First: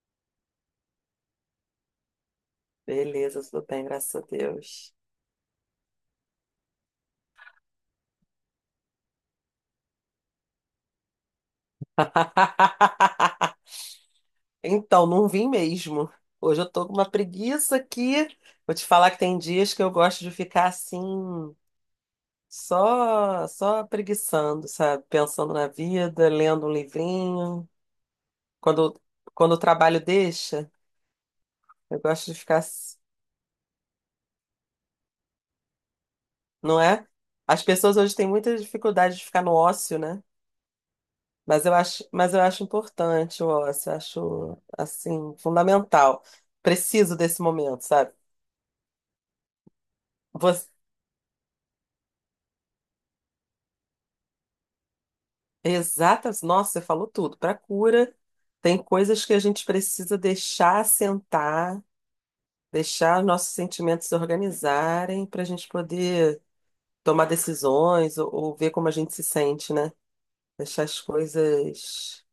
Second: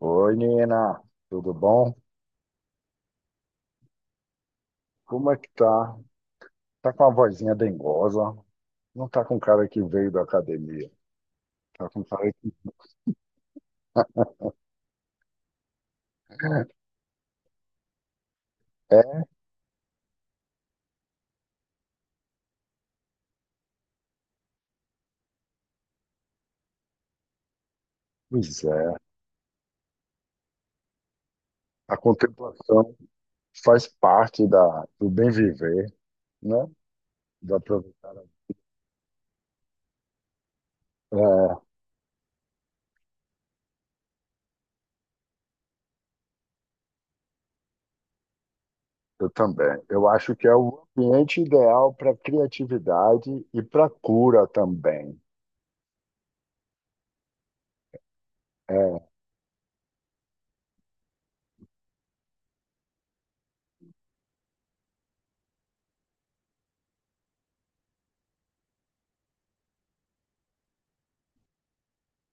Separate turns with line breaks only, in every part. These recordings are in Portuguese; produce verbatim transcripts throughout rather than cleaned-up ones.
Oi, Nina, tudo bom?
Beleza, tudo bem, graças a Deus.
Como é que tá? Tá com uma vozinha dengosa? Não tá com cara que veio da academia. Tá com cara que...
Então, não vim mesmo. Hoje eu tô com uma preguiça aqui. Vou te falar que
É,
tem dias que eu gosto de ficar assim, só só preguiçando, sabe? Pensando na vida, lendo um livrinho.
pois é.
Quando, quando o trabalho deixa,
A
eu gosto de ficar,
contemplação
s-
faz parte da, do bem viver, né?
não é?
Da
As pessoas hoje
aproveitar. a-
têm muita dificuldade de ficar no ócio, né? Mas
É,
eu acho, mas eu acho importante o eu acho, assim, fundamental. Preciso desse momento, sabe?
eu também. Eu acho que é
Você,
o ambiente ideal para criatividade e para cura também.
exatas, nossa, você falou tudo. Para cura, tem
É,
coisas que a gente precisa deixar assentar, deixar os nossos sentimentos se organizarem para a gente poder tomar decisões ou, ou ver como a gente se sente, né? Deixar as coisas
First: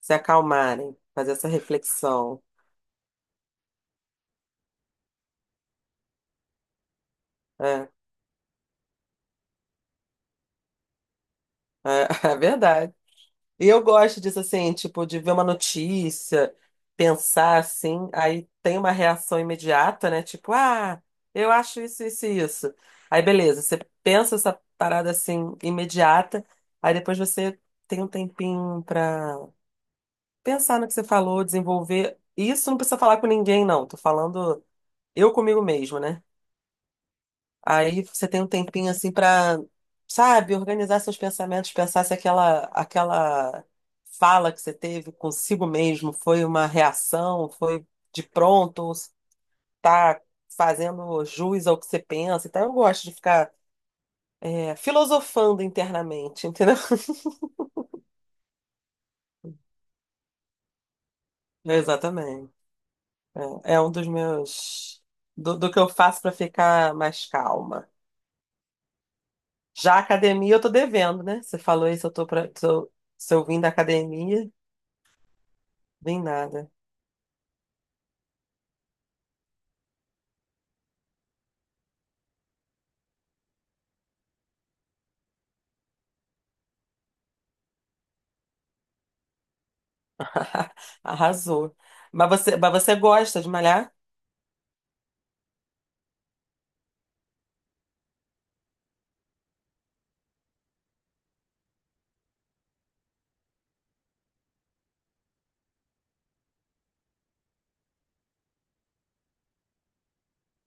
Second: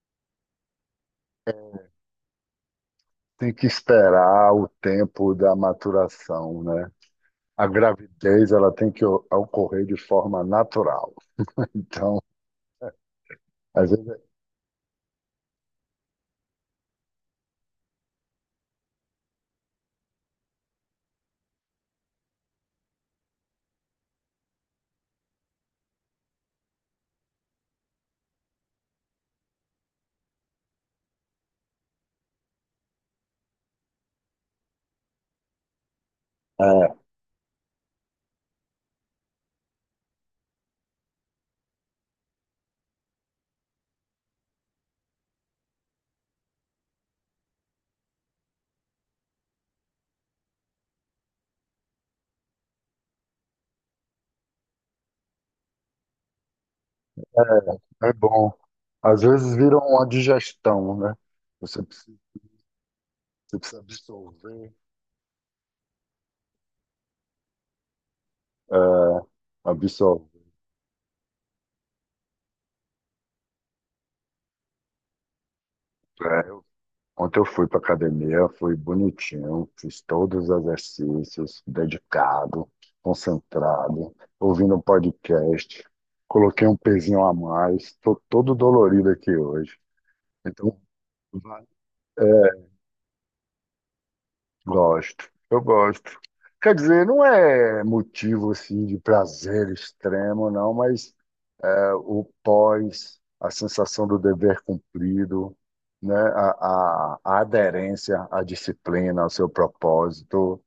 se acalmarem, fazer essa
é,
reflexão.
tem que esperar o tempo da maturação, né? A
É,
gravidez ela tem que o- ocorrer de forma natural.
é,
Então,
é verdade. E eu
às vezes
gosto disso assim, tipo, de ver uma notícia, pensar assim, aí tem uma reação imediata, né? Tipo, ah, eu acho isso, isso e isso. Aí beleza, você pensa essa parada assim, imediata, aí depois você tem um tempinho pra pensar no que você falou, desenvolver. Isso não precisa falar com ninguém, não. Tô falando eu comigo mesmo, né?
é,
Aí você tem um tempinho assim pra, sabe, organizar seus pensamentos, pensar se aquela aquela fala que você teve consigo mesmo foi uma reação, foi de pronto, ou se tá fazendo jus ao que você pensa. Então eu gosto de ficar é, filosofando internamente, entendeu?
é bom. Às vezes vira uma digestão, né? Você precisa,
Exatamente.
você
É,
precisa
é um dos
absorver,
meus do, do que eu faço pra ficar mais calma.
é,
Já a
absorver.
academia eu tô devendo, né? Você falou isso, eu tô pra, tô- se eu vim da academia, vim
É, eu-
nada.
Ontem eu fui para academia, fui bonitinho, fiz todos os exercícios, dedicado, concentrado, ouvindo um podcast, coloquei um pezinho a mais, estou todo dolorido aqui hoje. Então,
Arrasou. Mas você, mas você gosta de malhar?
gosto, eu gosto. Quer dizer, não é motivo assim de prazer extremo, não, mas é, o pós, a sensação do dever cumprido, né, a, a, a aderência à disciplina, ao seu propósito,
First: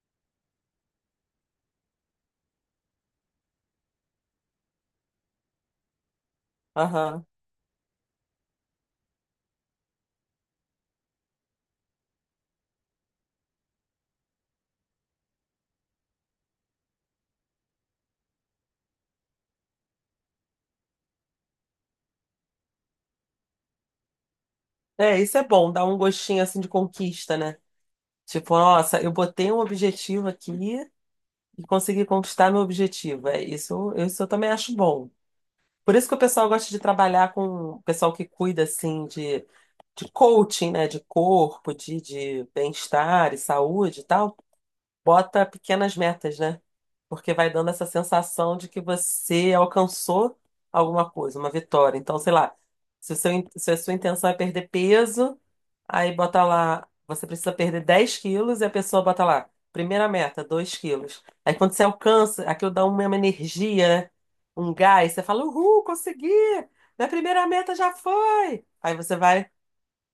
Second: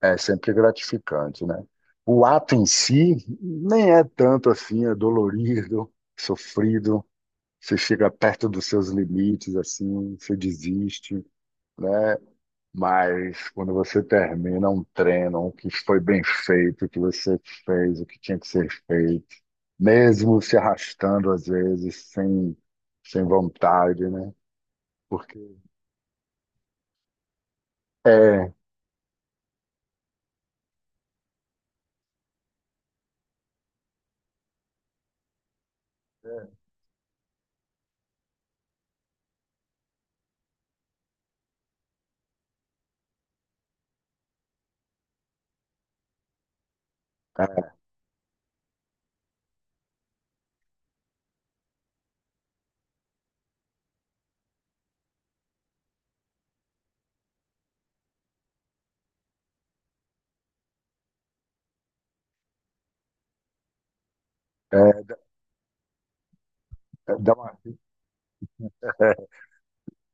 é sempre gratificante, né? O ato em si nem é tanto assim, é dolorido, sofrido,
Aham.
você chega perto dos seus limites, assim, você desiste, né? Mas quando você termina um treino, o que foi bem feito, o que você fez o que tinha que ser feito, mesmo se arrastando às vezes, sem, sem vontade, né?
É,
Porque
isso é bom, dá um gostinho assim de conquista, né?
é,
Tipo, nossa, eu botei um objetivo aqui e consegui conquistar meu objetivo. É, isso, isso eu também acho bom. Por isso que o pessoal
é,
gosta de trabalhar com o pessoal que cuida assim de, de coaching, né? De corpo, de, de bem-estar e saúde e tal. Bota pequenas metas, né? Porque vai dando essa sensação de que você alcançou alguma coisa, uma vitória. Então, sei lá, se o seu, in- se a sua intenção é perder peso, aí bota lá, você precisa perder dez quilos e a pessoa bota lá, primeira meta, dois quilos. Aí quando você alcança, aquilo dá uma uma energia, né? Um gás,
é,
você fala, uhul, consegui! Minha
é, dá
primeira
uma,
meta já foi! Aí
é,
você vai,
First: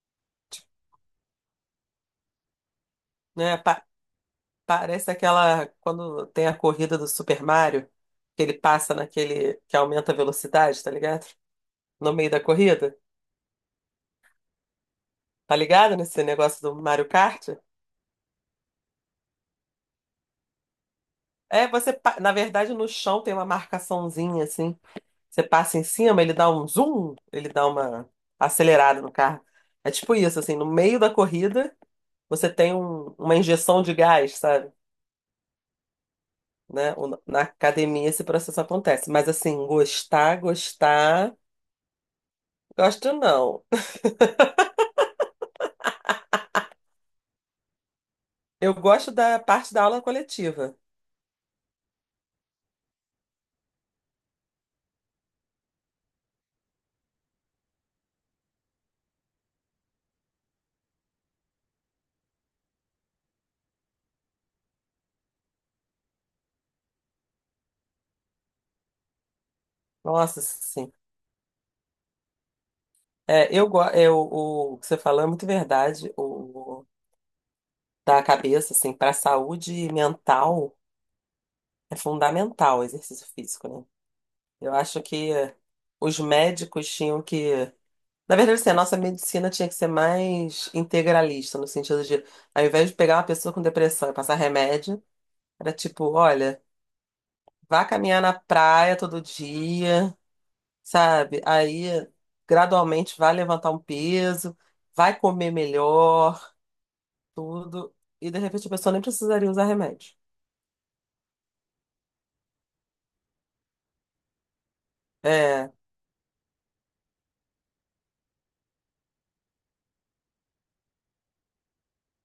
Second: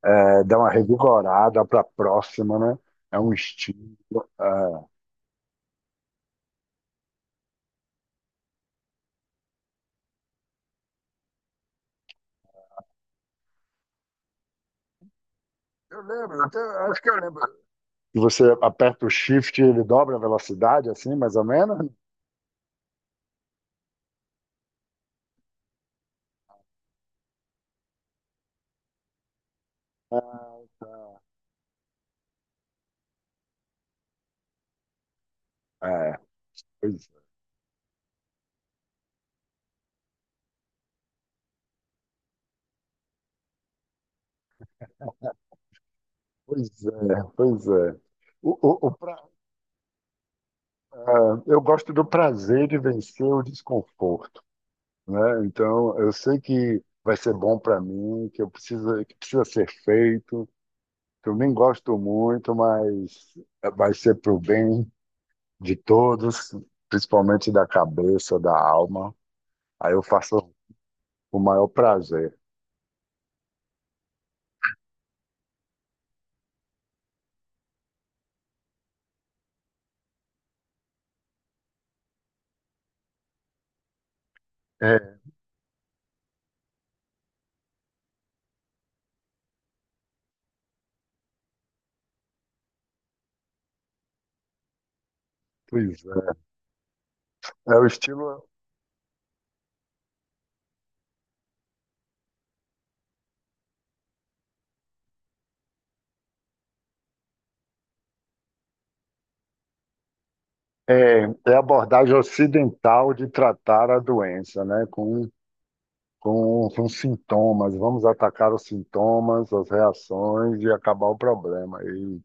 é, dá uma revigorada para a próxima, né? É um
né?
estímulo. É.
Parece aquela, quando tem a corrida do Super Mario, que ele passa naquele que aumenta a velocidade, tá ligado? No meio da corrida. Tá ligado
Eu
nesse
lembro, até,
negócio do
acho
Mario
que eu lembro.
Kart?
E você aperta o shift e ele dobra a velocidade, assim, mais ou
É,
menos?
você, pa- na verdade, no chão tem uma marcaçãozinha assim. Você passa em cima, ele dá um zoom, ele dá uma acelerada no carro. É tipo
É,
isso, assim, no meio da
tá.
corrida, você tem um- uma injeção de gás, sabe?
É,
Né?
pois
O- Na academia esse processo acontece. Mas assim, gostar, gostar, gosto não.
Pois é, pois é. O,
Eu
o, o
gosto
pra-
da parte da aula coletiva.
ah, eu gosto do prazer de vencer o desconforto, né? Então, eu sei que vai ser bom para mim, que eu preciso, que precisa ser feito, que eu nem gosto muito, mas vai ser para o bem de todos, principalmente da cabeça, da alma. Aí eu faço
Nossa, sim.
com o maior prazer.
É, eu, go- é, o, o que você falou é muito verdade. O da cabeça, assim, para a saúde mental é fundamental o exercício físico, né? Eu
É,
acho que os médicos tinham que. Na verdade, assim, a nossa medicina tinha que ser mais integralista, no sentido de, ao invés de pegar uma pessoa com depressão e passar remédio, era
pois
tipo,
é.
olha,
É
vá
o
caminhar
estilo,
na praia todo dia. Sabe? Aí gradualmente vai levantar um peso, vai comer melhor, tudo, e de repente a pessoa nem precisaria usar remédio.
é, é a abordagem ocidental de tratar a doença, né? Com
É,
com, com sintomas. Vamos atacar os sintomas, as reações e acabar o problema. E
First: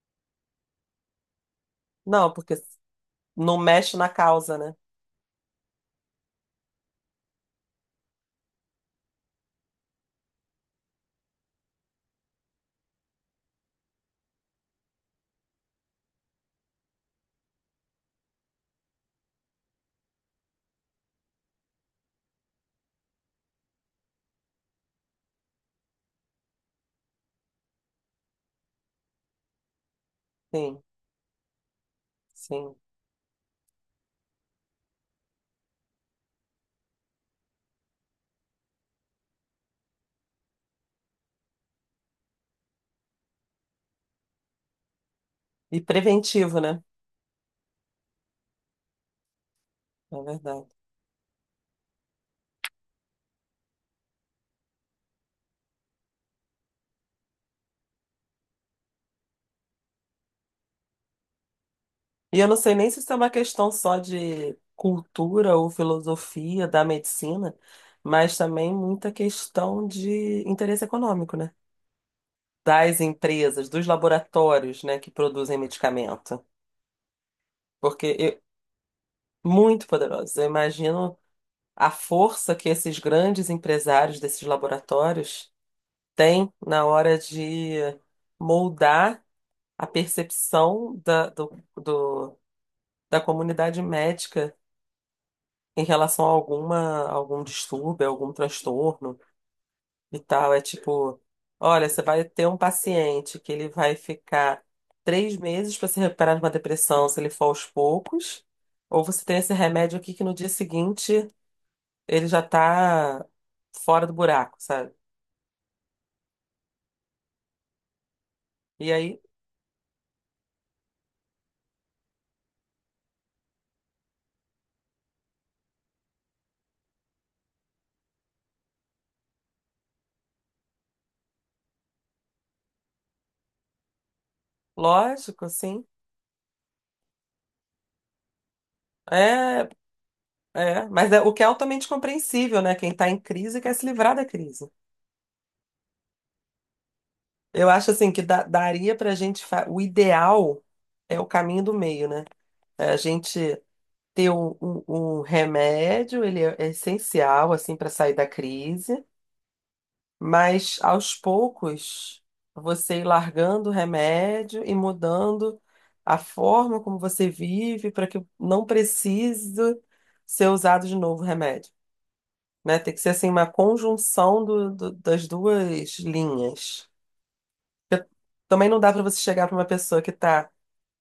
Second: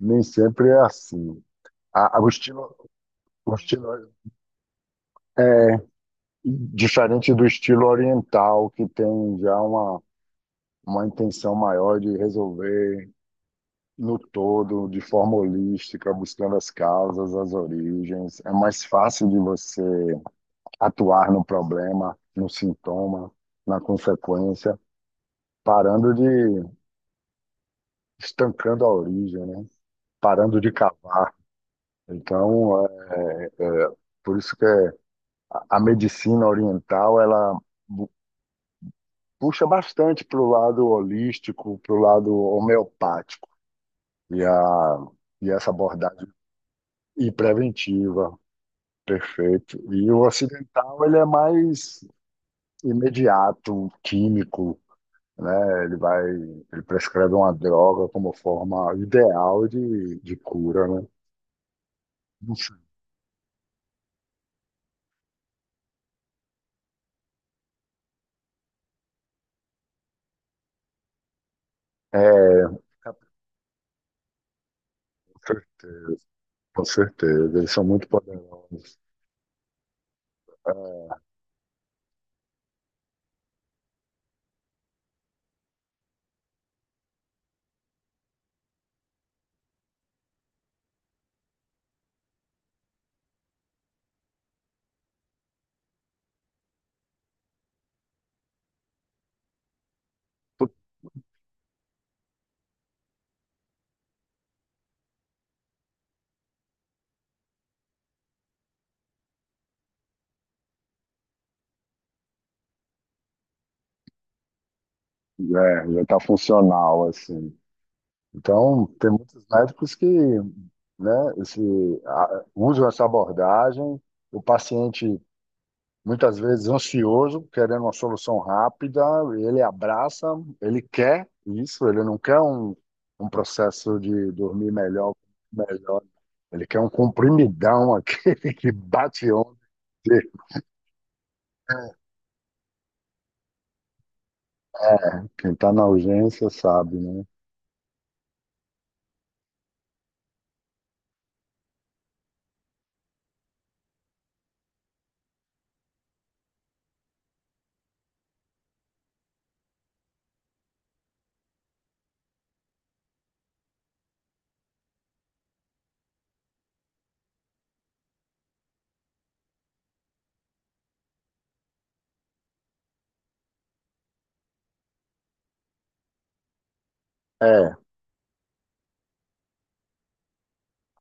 nem sempre é assim. A, a- o
não, porque
estilo, o
não
estilo,
mexe na causa, né?
diferente do estilo oriental, que tem já uma, uma intenção maior de resolver no todo, de forma holística, buscando as causas, as origens. É mais fácil de você atuar no problema, no sintoma, na consequência, parando de estancando a origem, né? Parando de
Sim,
cavar.
sim.
Então, é, é, por isso que é- a medicina oriental, ela bu- puxa bastante para o lado holístico, para o lado homeopático. E, a, e essa
E
abordagem
preventivo, né?
e preventiva, perfeito. E o
É verdade.
ocidental, ele é mais imediato, químico, né? Ele vai, ele prescreve uma droga como forma ideal de, de cura, né?
E eu
Não
não sei
sei.
nem se isso é uma questão só de cultura ou filosofia da medicina, mas também muita questão de interesse econômico, né?
É,
Das
com
empresas, dos laboratórios, né, que produzem
certeza.
medicamento.
Com certeza, eles são muito
Porque eu,
poderosos.
muito poderosos. Eu
É,
imagino a força que esses grandes empresários desses laboratórios têm na hora de moldar a percepção da, do, do- da comunidade médica em relação a alguma, algum distúrbio, algum transtorno e tal. É
putz,
tipo, olha, você vai ter um paciente que ele vai ficar três meses para se recuperar de uma depressão se ele for aos poucos. Ou você tem esse remédio aqui que no dia seguinte ele já tá fora do buraco, sabe?
é, já está funcional, assim. Então,
E
tem
aí,
muitos médicos que, né, esse, a- usam essa abordagem. O paciente, muitas vezes, ansioso, querendo uma solução rápida, ele abraça, ele quer isso, ele não quer um, um processo de dormir melhor,
lógico, sim.
melhor. Ele quer um comprimidão, aquele que bate onde.
É, é, mas é, o que é altamente compreensível, né? Quem tá em crise quer se livrar da crise.
É, quem está na urgência sabe, né?
Eu acho assim que da- daria pra gente, fa- o ideal é o caminho do meio, né? É a gente ter um, um- um remédio, ele é essencial assim para sair da crise, mas aos poucos, você ir largando o remédio e mudando a forma como você vive para que não precise ser usado de novo o remédio, né? Tem que ser assim uma conjunção do- do- das duas linhas.
É,
Porque também não dá para você chegar para uma pessoa que tá,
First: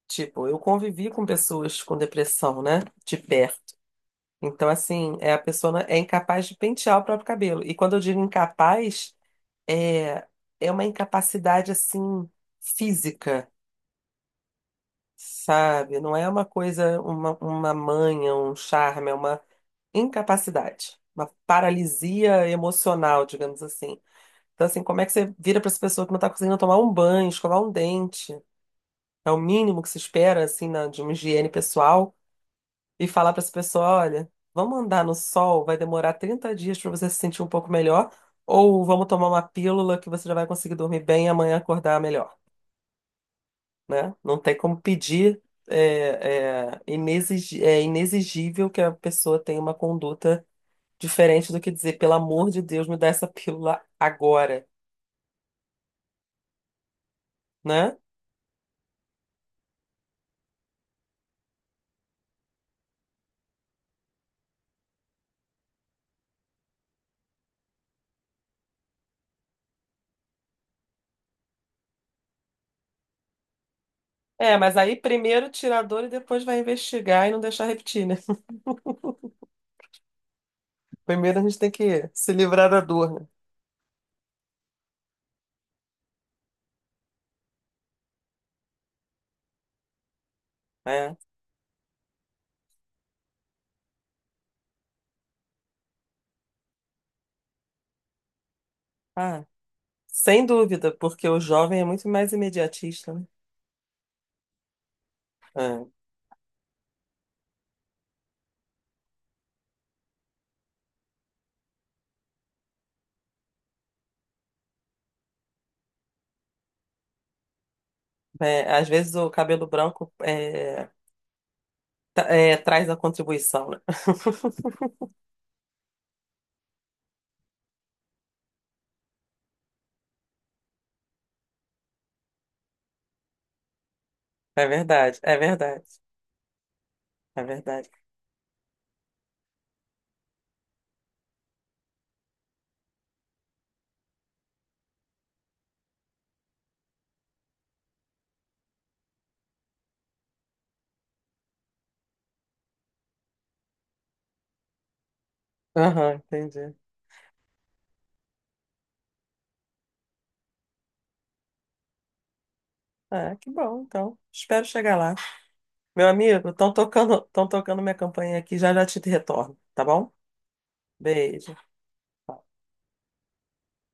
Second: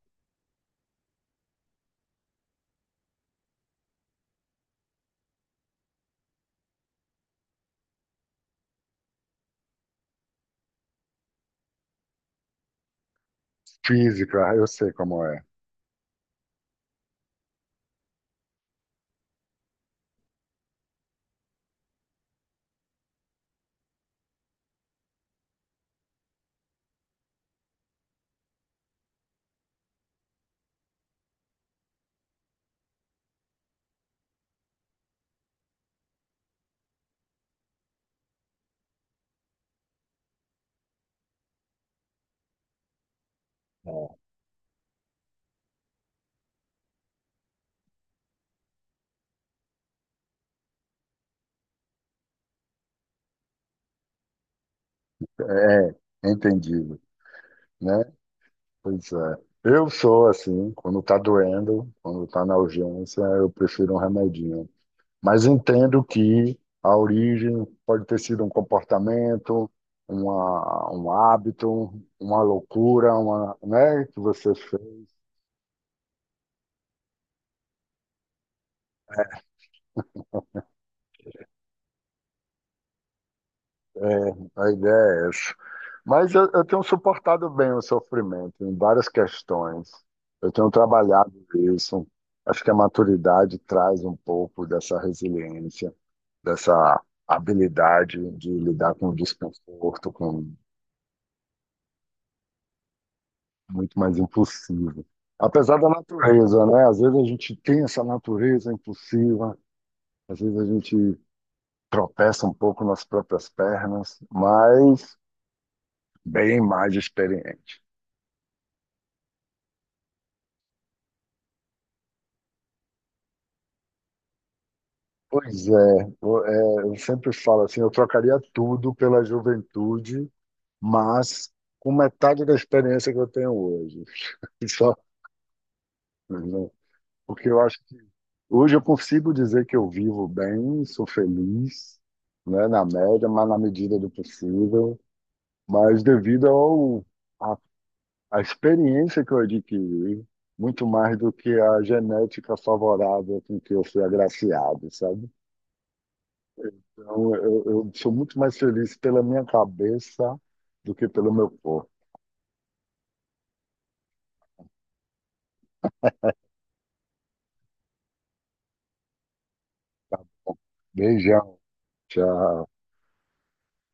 tipo, eu convivi com pessoas com depressão, né? De perto. Então, assim, é, a pessoa é incapaz de pentear o próprio cabelo. E quando eu digo incapaz é, é uma incapacidade assim física,
física, eu sei como é.
sabe? Não é uma coisa, uma, uma manha, um charme, é uma incapacidade, uma paralisia emocional, digamos assim. Então, assim, como é que você vira para essa pessoa que não está conseguindo tomar um banho, escovar um dente? É o mínimo que se espera, assim, na- de uma higiene pessoal, e falar para essa pessoa: olha, vamos andar no sol, vai demorar trinta dias para você se sentir um pouco melhor, ou vamos tomar uma pílula que você já vai conseguir dormir bem e amanhã acordar melhor. Né?
É.
Não tem como pedir, é, é, inexig- é inexigível que a pessoa tenha uma conduta diferente do que dizer, pelo amor de Deus, me dá essa pílula agora,
É, é entendido,
né?
né? Pois é. Eu sou assim, quando tá doendo, quando tá na urgência, eu prefiro um remedinho. Mas entendo que a origem pode ter sido um comportamento, uma, um hábito, uma loucura, uma, né, que você
É, mas aí
fez.
primeiro tira a dor e depois vai investigar e não deixar repetir, né? Primeiro a gente tem que se livrar da dor, né?
É, a ideia é essa. Mas eu, eu tenho suportado bem o sofrimento em várias questões. Eu tenho
É.
trabalhado isso. Acho que a maturidade traz um pouco dessa resiliência, dessa habilidade de lidar com o
Ah,
desconforto,
sem
com
dúvida, porque o jovem é muito mais imediatista, né?
muito mais impossível. Apesar da
É.
natureza, né? Às vezes a gente tem essa natureza impossível, às vezes a gente tropeça um pouco nas próprias pernas, mas bem mais experiente.
É, às vezes o cabelo branco é, tra- é, traz a contribuição, né?
Pois é, eu, é, eu sempre falo assim, eu trocaria tudo pela juventude, mas com metade da experiência que eu tenho hoje.
É
Só,
verdade, é verdade.
né?
É
Porque eu acho
verdade.
que hoje eu consigo dizer que eu vivo bem, sou feliz, né, na média, mas na medida do possível, mas devido ao, a, a experiência que eu adquiri, muito mais do que a genética favorável com que eu fui agraciado, sabe?
Aham, entendi.
Então, eu, eu sou muito mais feliz pela minha cabeça do que pelo meu corpo.
Ah, que bom, então. Espero chegar lá. Meu amigo, estão tocando, estão tocando minha campainha aqui, já já te retorno, tá bom? Beijo.
Beijão. Tchau.